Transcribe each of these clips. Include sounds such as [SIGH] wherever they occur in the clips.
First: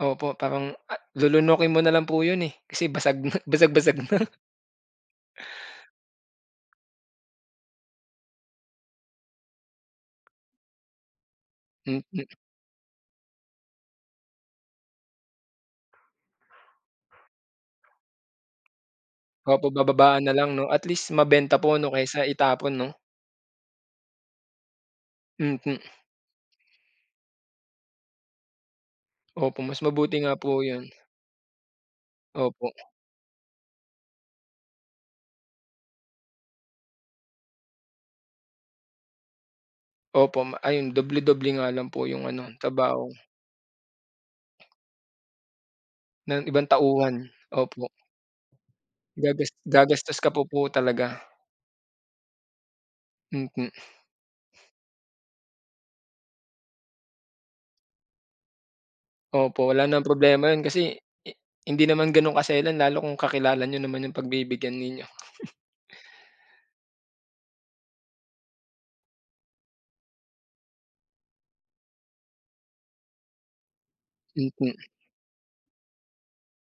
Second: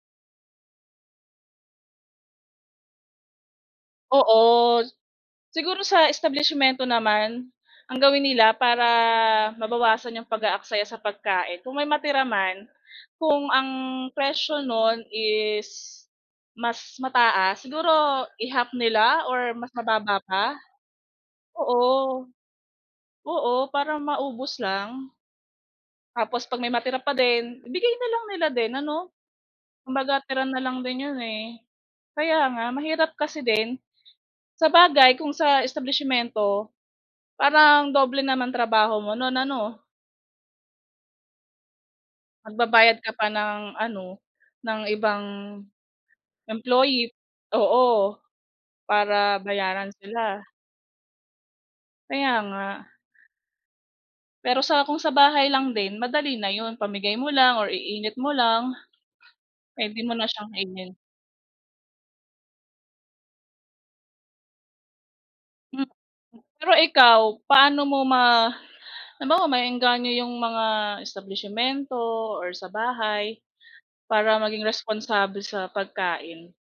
Opo. Parang a lulunukin mo na lang po yun, eh, kasi basag na basag-basag na. [LAUGHS] Oo. Siguro sa establisimyento naman, ang gawin nila para mabawasan 'yong pag-aaksaya sa pagkain, kung may matira Mm. man, kung ang presyo no'n is mas mataas, siguro i-half nila or Opo, mas mababa bababaan pa? nalang 'no. At least mabenta po 'no Oo. kaysa itapon 'no? Oo, para maubos lang. Mm. Tapos 'pag may matira pa din, ibigay na lang nila din ano? Opo, mas mabuti Kumbaga nga tira po na lang yun. din 'yon, eh. Kaya nga, Opo. mahirap kasi din. Sabagay kung sa establisimyento, parang doble naman trabaho mo no'n ano? Opo. Ma yun, doble-doble nga lang po yung ano, Magbabayad trabaho. ka pa ng ano, ng ibang Ng ibang employee, tauhan. Opo. oo. Para Gagas bayaran gagastos ka pa sila. po talaga. Kaya nga. Mm. Pero sa kung sa bahay lang din, madali na yun. Pamigay mo lang or iinit mo lang, Opo, wala pwede namang mo na siyang problema yun kasi kainin. hi hindi naman ganun kaselan lalo kung kakilala niyo naman yung pagbibigyan ninyo. [CHUCKLES] Hmm. Pero ikaw, paano mo ma halimbawa maeengganyo yung mga establisimyento or sa bahay para maging Mm. responsable sa pagkain?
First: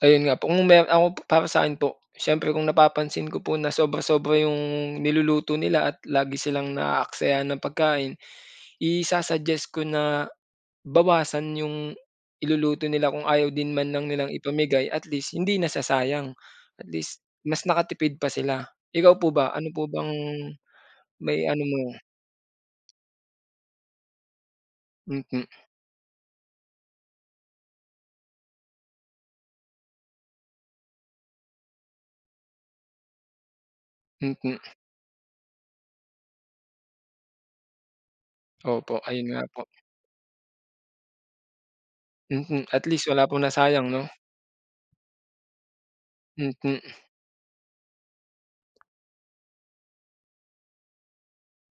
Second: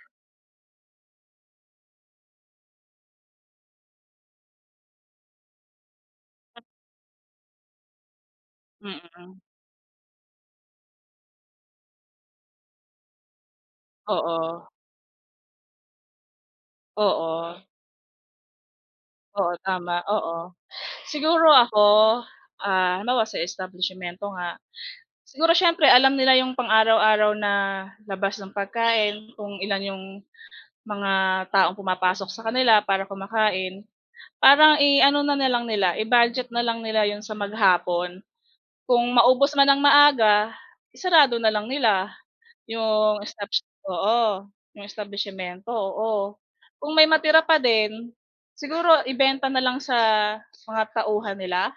Ayun nga po. Kung meron ako, para sa'kin po, siyempre kung napapansin ko po na sobra-sobra yung niluluto nila at lagi silang naaaksaya ng pagkain, Mm. isa-suggest ko na bawasan yung iluluto nila kung ayaw din man lang nilang Oo. ipamigay at least hindi nasasayang. At least, Oo. mas nakatipid pa sila. Ikaw po ba? Oo, Ano po tama, bang oo. Siguro maiano mo? ako? Ah, halimbawa sa establisimyento nga, Mm. siguro siyempre alam nila 'yong pang-araw-araw na labas ng pagkain, kung ilan 'yong mga taong pumapasok sa kanila para kumakain. Mm. Parang i ano na lang nila, i-budget na lang nila 'yon sa maghapon. Opo, Kung ayun nga maubos po. man nang maaga, isarado na lang nila Mm. At least yung wala pong establisimyento, nasayang 'no? oo. 'Yong establisimyento, oo. Kung Mm. may matira pa din, siguro ibenta na lang sa mga tauhan nila?